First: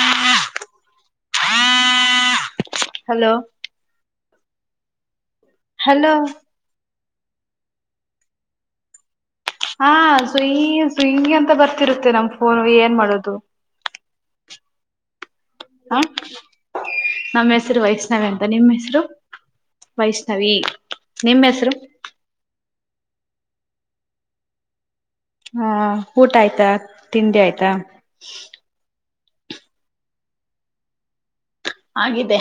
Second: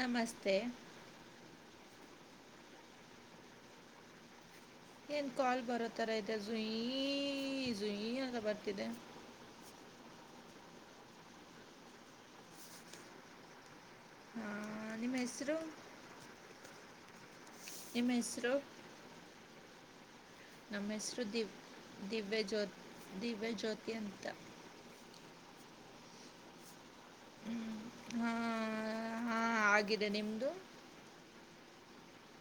ನಮಸ್ತೆ hello A call ಬರೋ ತರ ಹಲೋ ಇದೆಝುಯಿ ಈ ಜುಯಿ ಹ ಕ ಬಾರತಿದೆ ಹಾ ಸವಿಂಗ ಸವಿಂಗ ಅಂತ ಬರ್ತಿರುತ್ತೆ ನಮ ಫೋನ್ ಏನ್ ಮಾಡೋದು ಹಾ ನಿಮ ಹಾ ನಮ್ಮ ಹೆಸರು ನಿಮ್ಮ ವೈಷ್ಣವ ಅಂತ ಹೆಸರು ನಿಮ್ಮ್ ಹೆಸರು ವೈಷ್ಣವಿ ನಿಮ್ಮ್ ಹೆಸರು ದಿವ್ಯಜ್ಯೋತಿ ಅಂತ ಹಾ ಊಟ ಆಯ್ತಾ ತಿಂಡಿ ಆಯ್ತಾ ಹಾ ಆಗಿದೆ ನಿಮ್ದು ಹಾಗಿದೆ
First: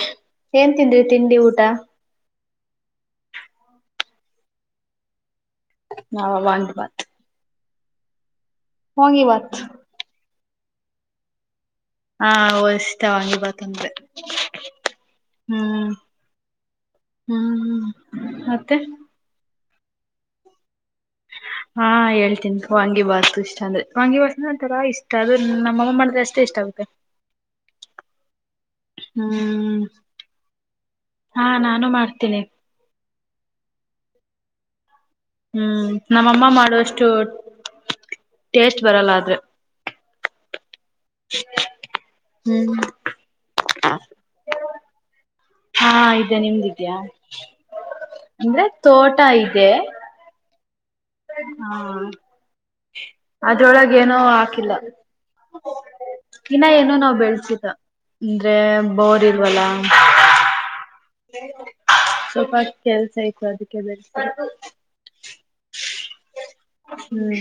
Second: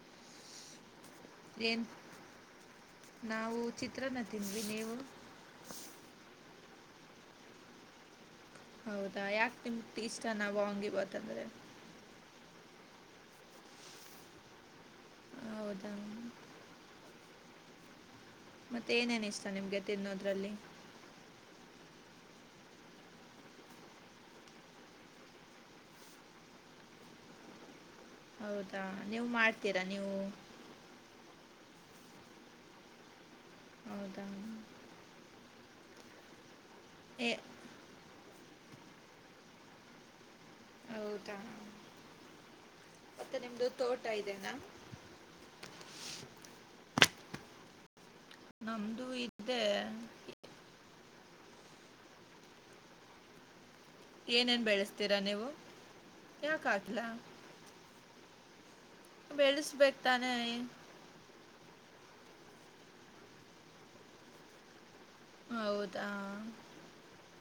ಏನ್ ತಿಿಂದ್ವಿ ತಿಂಡಿ ಊಟ ಏನು ನಾವು ಚಿತ್ರನ ತಿಂದ್ವಿ ನೀವು ನಾವ್ ವಾಂಗಿ ಬಾತ್ ಹೌದಾ ಯಾಕ ನಿಮಗ ಇಷ್ಟ ನಾ ವಾಂಗಿ ಬಾತ್ತಂದ್ರೆ ಹಾ ಇಷ್ಟ ವಾಂಗಿ ಬತಂದ್ರೆ ಹ್ಮ್ ಹೌದಾ ಹ್ಮ್ ಮತ್ತೆ ಏನೇನಿಸ್ ನಿಮ್ಗೆ ತಿನ್ನೋದ್ರಲ್ಲಿ ಹಾ ಹೇಳ್ತೇನ್ಿ ವಾಂಗಿ ಬಾಸ್ತು ಇಷ್ಟ ಅಂದ್ರೆ ವಾಂಗಿ ಬಾಸ್ ಅಂತರ ಇಷ್ಟ ಅದು ನಮ್ಮಅಮ್ಮ ಮಾಡಿದ್ರೆ ಅಷ್ಟೇ ಇಷ್ಟ ಆಗುತ್ತೆ ಹೌದಾ ನೀವು ಹ್ಮ್ ಮಾಡ್ತೀರಾ ನೀವು ಹಾ ನಾನು ಮಾಡ್ತೇನೆಿ ಹೌದ ಹ್ಮ್ ನಮ್ಮಮ್ಮ ಮಾಡುವ ಅಷ್ಟ ಏ ಟೇಸ್ಟ್ ಬರಲ್ಲ ಆದ್ರೆ ಹೌದಾ ಹ್ಮ್ ಮತ್ತೆ ನಿಮ್ದು ತೋಟ ಇದೆನಾ ಹಾ ಇದ್ಯಾ ನಿಮ್ದಿದ್ಯಾ ಅಂದ್ರೆ ತೋಟ ಇದೆ ಹಾ ಅ ಅೊಳಗ ಏನೋ ಏನೇನ್ ಹಾಕಿಲ್ಲ ಬೆಳೆಸ್ತೀರಾ ನೀವು ದಿನ ಯಾಕೆ ಏನೋ ಹಾಕಿಲ್ಲ ನಾವ್ ಬೆಳ್ಸಿದ ಅಂದ್ರೆ ಬೋರ್ ಇಲ್ವಲ್ಲ ಬೆಳೆಸ್ಬೇಕು ತಾನೇ ಸ್ವಲ್ಪ ಕೆಲ್ಸ ಈಯ್ತು ಅದಕ್ಕೆ ಬೆಳಸಿಲ್ಲಾ ಹೌದಾ ಹ್ಮ್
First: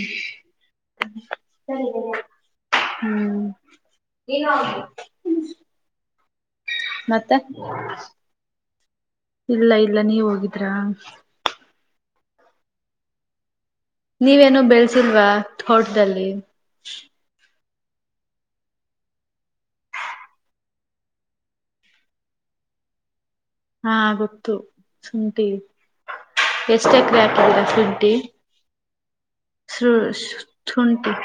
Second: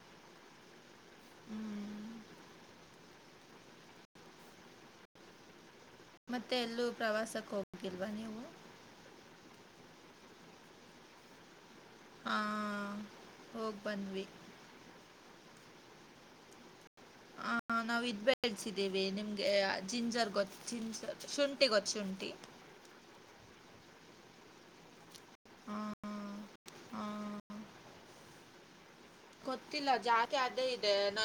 ಸರಿ ಹ್ಮ್. ಸ ಹ್ಮ್ ಏನು ಮತ್ತೆ ಎಲ್ಲೂ ಪ್ರವಾಸಕ್ಕೆ ಹೋಗೋಗಿಲ್ವಾ ನೀವು ಇಲ್ಲ ಇಲ್ಲ ನೀವ್ ಹೋಗಿದ್ರಾ? ಹ ನೀವೇನು ಬೆಳಸಿಲ್ವಾ ಥೋಟದಲ್ಲಿ ಹ ನಾವು ಇದ ಬೆಳ್ಸಿದ್ದೀವಿ ನಿಮ್ಗೆ ಜಿಂಜರ್ ಗೊತ್ ಜಿಂಜರ್ ಶುಂಠಿ ಗೊತ್ತ ಶುಂಠಿ ಹಾಂ ಗೊತ್ತು. ಶುಂಠಿ ಆ, ಎಷ್ಟು ಆ, ಎಕರೆ ಹಾಕಿದೀರಾ ಶುಂ ಟಿ ಗೊತ್ತಿಲ್ಲ ಶು ಜಾಸ್ತಿ ಅದೇ ಇದೆ ಶುಂಠಿ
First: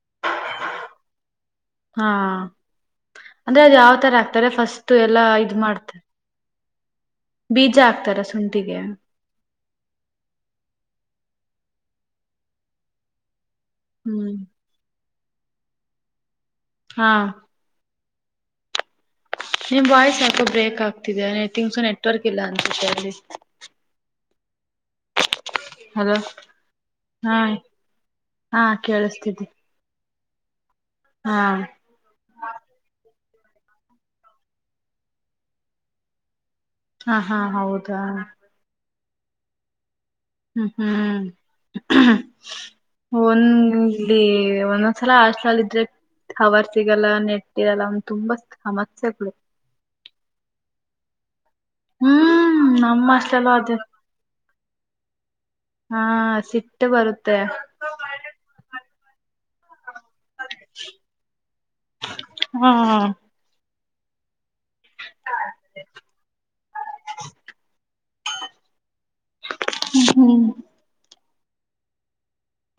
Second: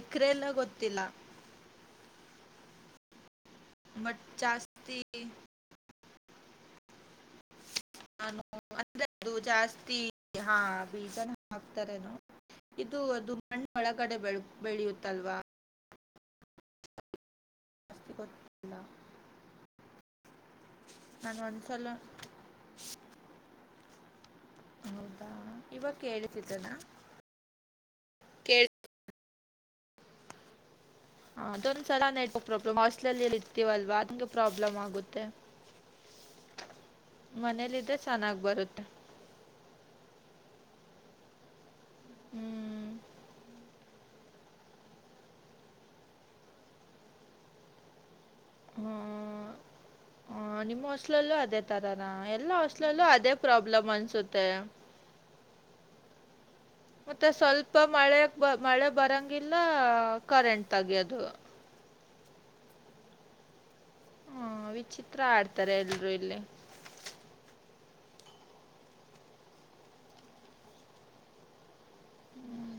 ಇಕ್ರೆಲ್ಲ ಗೊತ್ತಿಲ್ಲ ಹಾ ಅಂದ್ರೆ ಅದು ಯಾವ ತರ ಬಟ್ ಆಗ್ತಾರೆ ಫಸ್ಟ್ ಜಾಸ್ತಿ ಎಲ್ಲಾ ಇದು ಮಾಡ್ತಾರೆ ಬೀಜ ಹಾಕ್ತಾರ ನಾನು ಶುಂಠಿಗೆ [unintelligible] ಜಾಸ್ತಿ ಹಾ ಬೀಜ ಹಾಕ್ತಾರೇನೊ ಇದು ಅದು ಹಣ್ಣ ಒಳಗಡೆ ಬೆಳ ಹ್ಮ್ ಬೆಳೆಯುತ್ ತಲ್ವಾ ಹಾಂ [unintelligible] ನಿಮ್ ವಾಯ್ಸ್ ಯಾಕೋ ಬ್ರೇಕ್ ಆಗ್ ತಿಗ ನಾನು ನೆಟ್ಟಿಂಗ್ಸ್ ಒಂದ್ಸಲ ನೆಟ್ವರ್ಕ್ ಇಲ್ಲ ಅನ್ಸುತ್ತೆ ಅಲ್ಲಿ ಹೌದಾ ಇವಾಗ ಅಲೋ ಕೇಳಿಸಿದನಾ ಹಾ ಹಾ ಕೇಳಿ ಕೇಳಿಸ್ತಿದ್ದಿ ಹಾ ಅದೊಂದ ಸಲ ನೆಟ್ವರ್ಕ್ ಪ್ರಾಬ್ಲ್ ಹಾಸ್ಟೆಲ್ ಹೇಳಿದ್ ಇರ್ತಿವಲ್ವಾ ಅದುಕು ಪ್ರಾಬ್ಲಮ್ ಆಗುತ್ತೆ ಹಾ ಹಾ ಮನೇಲಿದ್ರೆ ಹೌದಾ ಚೆನಾಗ್ ಬರುತ್ತೆ. ಹ್ಮ್ ಹ್ಮ್ ಹ್ಮ್ ಒಂದ್ ಇಲ್ಲಿ ಒಂದೊಂದ್ಸಲ ಹಾಸ್ಟೆಲ್ಲ್ ಇದ್ರೆ ಕವರ್ಸ್ ಸಿಗಲ್ಲ ನೆಟ್ ಇರಲ್ಲ ಒನ್ ತುಂಬಾ ಸಮಸ್ಯೆಗಳು ಹ್ಮ್ ನಿಮ್ ಹಾಸ್ಟಲ್ ಲೂ ಅದೇ ತರನ ಹ್ಮ್ ಎಲ್ಲ ನಮ್ಮ ಅದೇ ಹಾಸ್ಟೆಲ್ ಪ್ರಬ್ಲಮ್ ಅನ್ಸುತ್ತೆ ಹಾ ಸಿಟ್ಟು ಮತ್ತೆ ಬರುತ್ತೆ. ಸಲ್ಪ ಮಳೆ ಬರಂಗ್ ಎಲ್ಲಾ ಕರೆಂಟ್ ಆಗಿ ಅದು ಹ್ಮ ಹ್ಮ ವಿಚಿತ್ರ ಆಡ್ತಾರೆ ಎಲ್ರು ಇಲ್ಲಿ. ಹ್ಮ ಹ್ಮ್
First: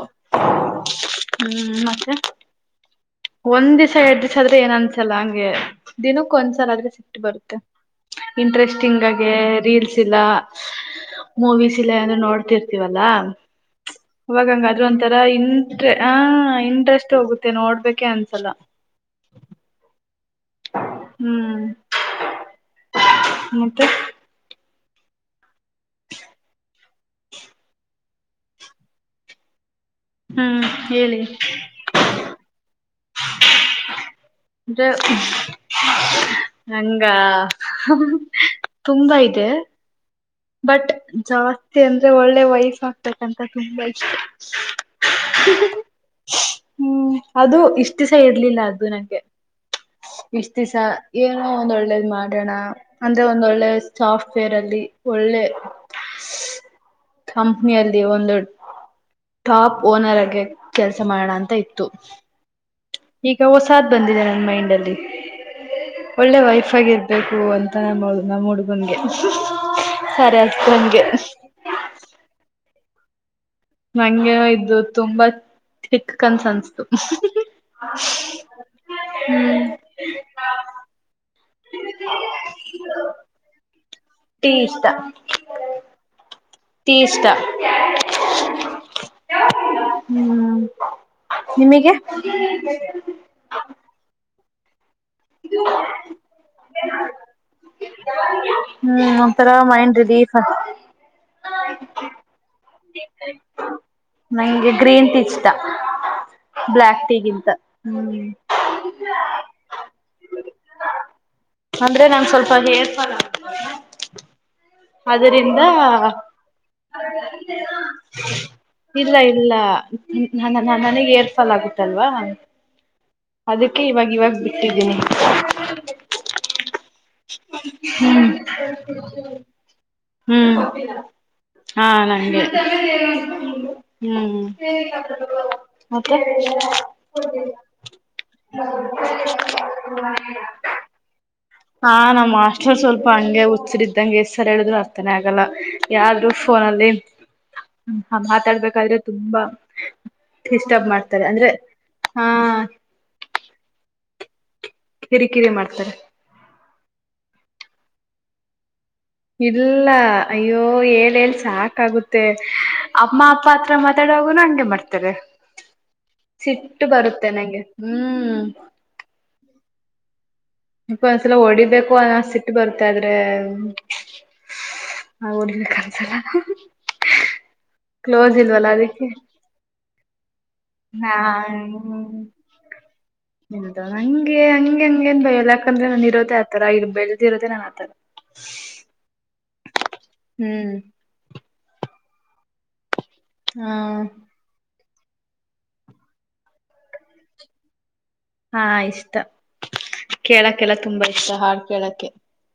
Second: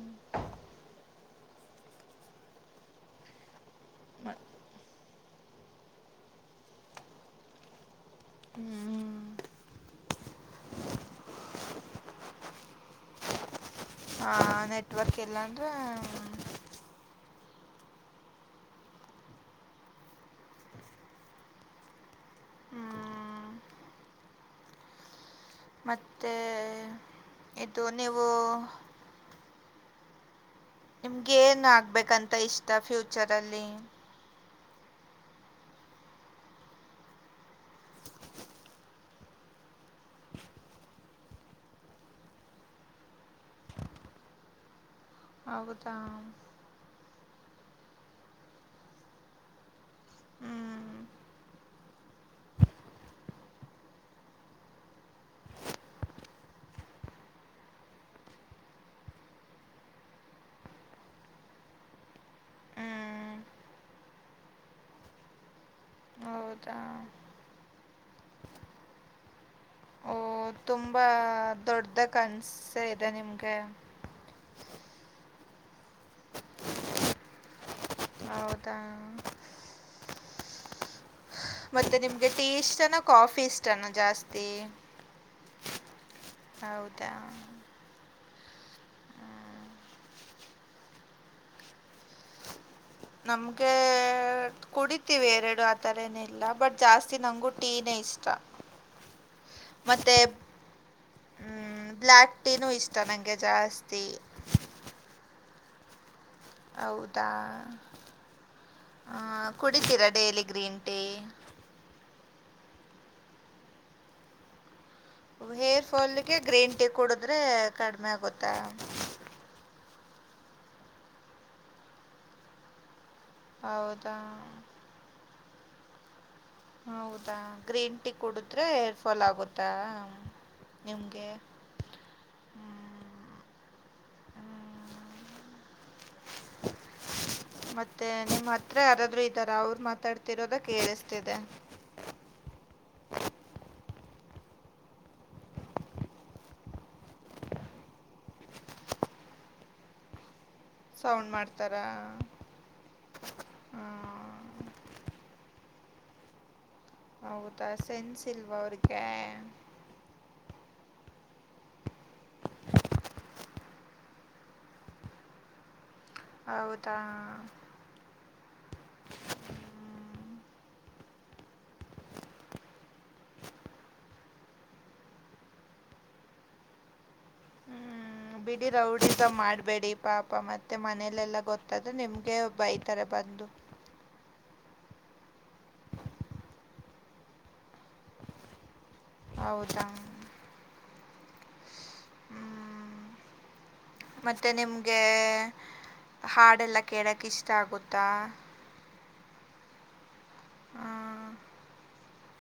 [inaudible] ಹ್ಮ್ ಮತ್ತೆ ಒಂದಿಸ್ ಏರಡುದಿವಸದ್ರು ಏನ್ ಅನ್ಸಲ್ಲ, ಹಂಗ್ ಹಾಗೆ, ದಿನಕ್ ಒಂದ್ಸಲ ಆದ್ರೆ ಸಿಟ್ ಬರುತ್ತೆ. ಇಂಟ್ರೆಸ್ಟಿಂಗ್ ಹ್ಮ್ ಆಗೆ ರೀಲ್ಸ್ ಇಲ್ಲ, ಮೂವೀಸ್. ಇಲ್ಲ ಅಂದ್ರೆ ನೋಡ್ತಿರ್ತೀವಲ್ಲ. ಹಾ ಅವಾಗಂಗ ಅದ್ರೊಂರ ನೆಟ್ವರ್ಕ್ ಇಲ್ಲಾಂದ್ರೆ ಇಂಟ್ರೆ ಆ ಇಂಟ್ರೆಸ್ಟ್ ಹೋಗುತ್ ಮತ್ತೆ ನೋಡ್ಬೇಕೇ ಅನ್ಸಲ್ಲ. ಹ್ಮ್ ಹ್ಮ್ ಮತ್ತೆ ಮತ್ತೆ ಇದು ನೀವು ಹ್ಮ್ ಹೇಳಿ ನಿಮ್ಗೆ ಏನ್ ಆಗ್ಬೇಕಂತ ಇಷ್ಟ ಫ್ಯೂ ಚರಲ್ಲಿ ಜ [unintelligible] ನಂಗಾ ತುಂಬಾ ಇದೆ ಬಟ್ ಜಾಸ್ತಿ ಅಂದ್ರೆ ಒಳ್ಳೆ ವೈಫ್ ಆಗಬೇಕಂತ ತುಂಬಾ ಇಷ್ಟ. ಹ್ಮ್ ಅದು ಇಷ್ಟ ತಿಿಸಹ [unintelligible] ಇರ್ಲಿಲ್ಲ ಅದು ನಂಗೆ ಇಷ್ಟ ಹ್ಮ್ ದಿಸ ಏನೋ ಒಂದಳ್ಳೇದ್ ಮಾಡೋಣ ಅಂದ್ರೆ ಒಂದೊಳ್ಳೆದು ಸಾಫ್ಟ್ವೇರ್ ಅಲ್ಲಿ ಒಳ್ಳೆ ಕಂಪ್ನಿಯಲ್ಲಿ ಒಂದು ಟಾಪ್ ಓನರ್ ಆಗಿ ಕೆಲಸ ಮಾಡೋಣ ಅಂತ ಇತ್ತು. ಈಗ ಹೊಸಾದ್ ಬಂದಿದೆ ನನ್ ಮೈಂಡ್ ಅಲ್ಲಿ ಒಳ್ಳೆ ಹೌದಾ ವೈಫಗಿರಬೇಕು ಅಂತ. ದು ನಮ್ಮ ಹುಡುಗನ್ಗೆ ತುಂಬಾ ದೊಡ್ದ ಕನ್ಸ್ ಇ [unintelligible] ನಿಮ್ ನಂಗೆ ಇದು ತುಂಬಾ ಚಿಕ್ಕಕನಸನ್ನುಸ್ತು, ಹೌದಾ ಹ್ಮ್ ಹಾ ಮತ್ತೆ ನಿಮ್ಗೆ ಟೀ ಇಷ್ಟನ, ಕಾಫಿ ಇಷ್ಟನಾ? ಜಾಸ್ತಿ ಟೀ ಇಷ್ಟ. ಹೌದಾ ಹ್ಮ್ ನಿಮಿಗೆ ನಮ್ಗೆ ಕೊಡಿ ಇ ಎರಡು ಆತರನ ಇಲ್ಲ ಬಟ್ ಜಾಸ್ತಿ ನಂಗು ಟೀನೇ ಇಷ್ಟ, ಹ್ಮ್ ಒಂಥರ ಮೈಂಡ್ ಮತ್ತೆ ರಿಲೀಫ್ ಹ್ಮ ಬ್ಲ್ಯಾಕ್ ಟೀನು ಇಷ್ಟ. ತ ನಂಗೆ ಜಾಸ್ತಿ ನಂಗೆ [unintelligible] ಹೌದಾ ಟೀಗಿಂತ ಹ್ಮ್ ಹ ಕುಡಿತೀರಾ ಡೇಲಿ ಗ್ರೀನ್ ಟೀ ಹೌದು ಹೇರ್ ಫಾಲ್ ಆಗುತ್ ಹೇರ್ ಫಾಲ್ಗೆ ಗ್ರೀನ್ ಟಿ ಕುಡುದ್ರೆ ಕಡಿಮೆ ಆಗುತ್ತಾ ನನ್ನ ನ ನನಗ್ ಹೇರ್ ಫಾಲ್ ಆಗುತ್ತಲ್ವಾ? ಅದಕ್ಕೆ ಇವಾಗ ಹೌದಾ ಇವಾಗ ಬಿಟ್ಟಿದ್ದೀನಿ. [unintelligible] ಹೌದಾ ಗ್ರೀನ್ ಟೀ ಕುಡಿದ್ರೆ ಹೇರ್ ಫಾಲ್ ಆಗುತ್ತಾ ಹ್ಮ್ ನಿಮಗೆ? ಹಾ ನಂಗೆ ಹ್ಮ್ ಹ್ಮ್ ಮತ್ತೆ ನಿಮ್ಮ್ ಹತ್ರ ಯಾರಾದ್ರರು ಇದ್ದಾರ ಅವರು ಮಾತಾಡ್ತಿರೋದ ಕಏೇಳಸ್ತಿದೆ ಹಾಂ ನಮ್ ಮಾಸ್ಟರ್ ಸ್ವಲ್ಪ ಹಂಗೆ ಹುಚ್ಚರಿದ್ದಂಗ ಎಷ್ಟ್ ಸಲ ಹೇಳಿದ್ರು ಅರ್ಥನೇ ಆಗಲ್ಲ ಯಾರ್ರರು ಫೋನಲ್ಲಿ ಮಾತಾಡ್ಬೇಕಾದ್ರೆ ತುಂಬಾ ಡಿಸ್ಟರ್ಬ್ ಮಾಡ್ತಾರೆ ಸೌಂಡ್ ಅಂದ್ರೆ ಮಾಡ್ತಾರಾ? ಹಾ ಹ್ಮ ಕಿರಿಕಿರಿ ಮಾಡ್ತಾರೆ ಹೌದಾ ಸೆನ್ಸ್ ಇಲ್ವಾ ಅವ್ರಿಗೆ ಇಲ್ಲ ಅಯ್ಯೋ ಏಲ್ ಸಾಕಾಗುತ್ತೆ ಅಮ್ಮ ಅಪ್ಪ ಹತ್ರ ಮಾತಾಡುವಾಗುನು ಹಂಗೆ ಮಾಡ್ತಾರೆ ಸಿಟ್ಟು ಹೌದಾ ಬರುತ್ತೆ ನಂಗೆ. ಹ್ಮ್ ಇ ಒಂದ್ಸಲ ಹೊಡಿಬೇಕು ಸಿಟ್ ಬರುತ್ತೆ, ಆದ್ರೆ ಆ ಹೊಡಿಬೇಕಂದಸಲ ಹ್ಮ್ ಬಿಡಿ ರೌಡಿಸಂ ಮಾಡ್ಬೇಡಿ ಪಾಪ ಮತ್ತೆ ನಾ ಮನೇಲೆಲ್ಲ ಗೊತ್ತಾದ್ರೆ ನಿಮ್ಗೆ ಬೈತಾರೆ ಬಂದು ಕ ಯಾಕಂದ್ರೆ ನಾನ ಇರೋದೆೇ ಆತರ ಇಲ್ಲಿ ಬೆಳೆದಿರೋದೆೆ ನಾನನ್ ಆತರ ಹೌದಾ ಹ್ಮ್ ಹ್ಮ್ ಹಾ ಮತ್ತೆ ನಿಮಗೆ ಹಾಡೆಲ್ಲ ಕೇಳಕ ಇಷ್ಟ ಆಗುತ್ತೆ ಹಾ ಇಷ್ಟ ಕೇಳಕ್ಕೆಲ್ಲ ತುಂಬಾ ಇಷ್ಟ ಹ್ಮ್ ಹಾಡ್ ಕೇಳಕ್ಕೆ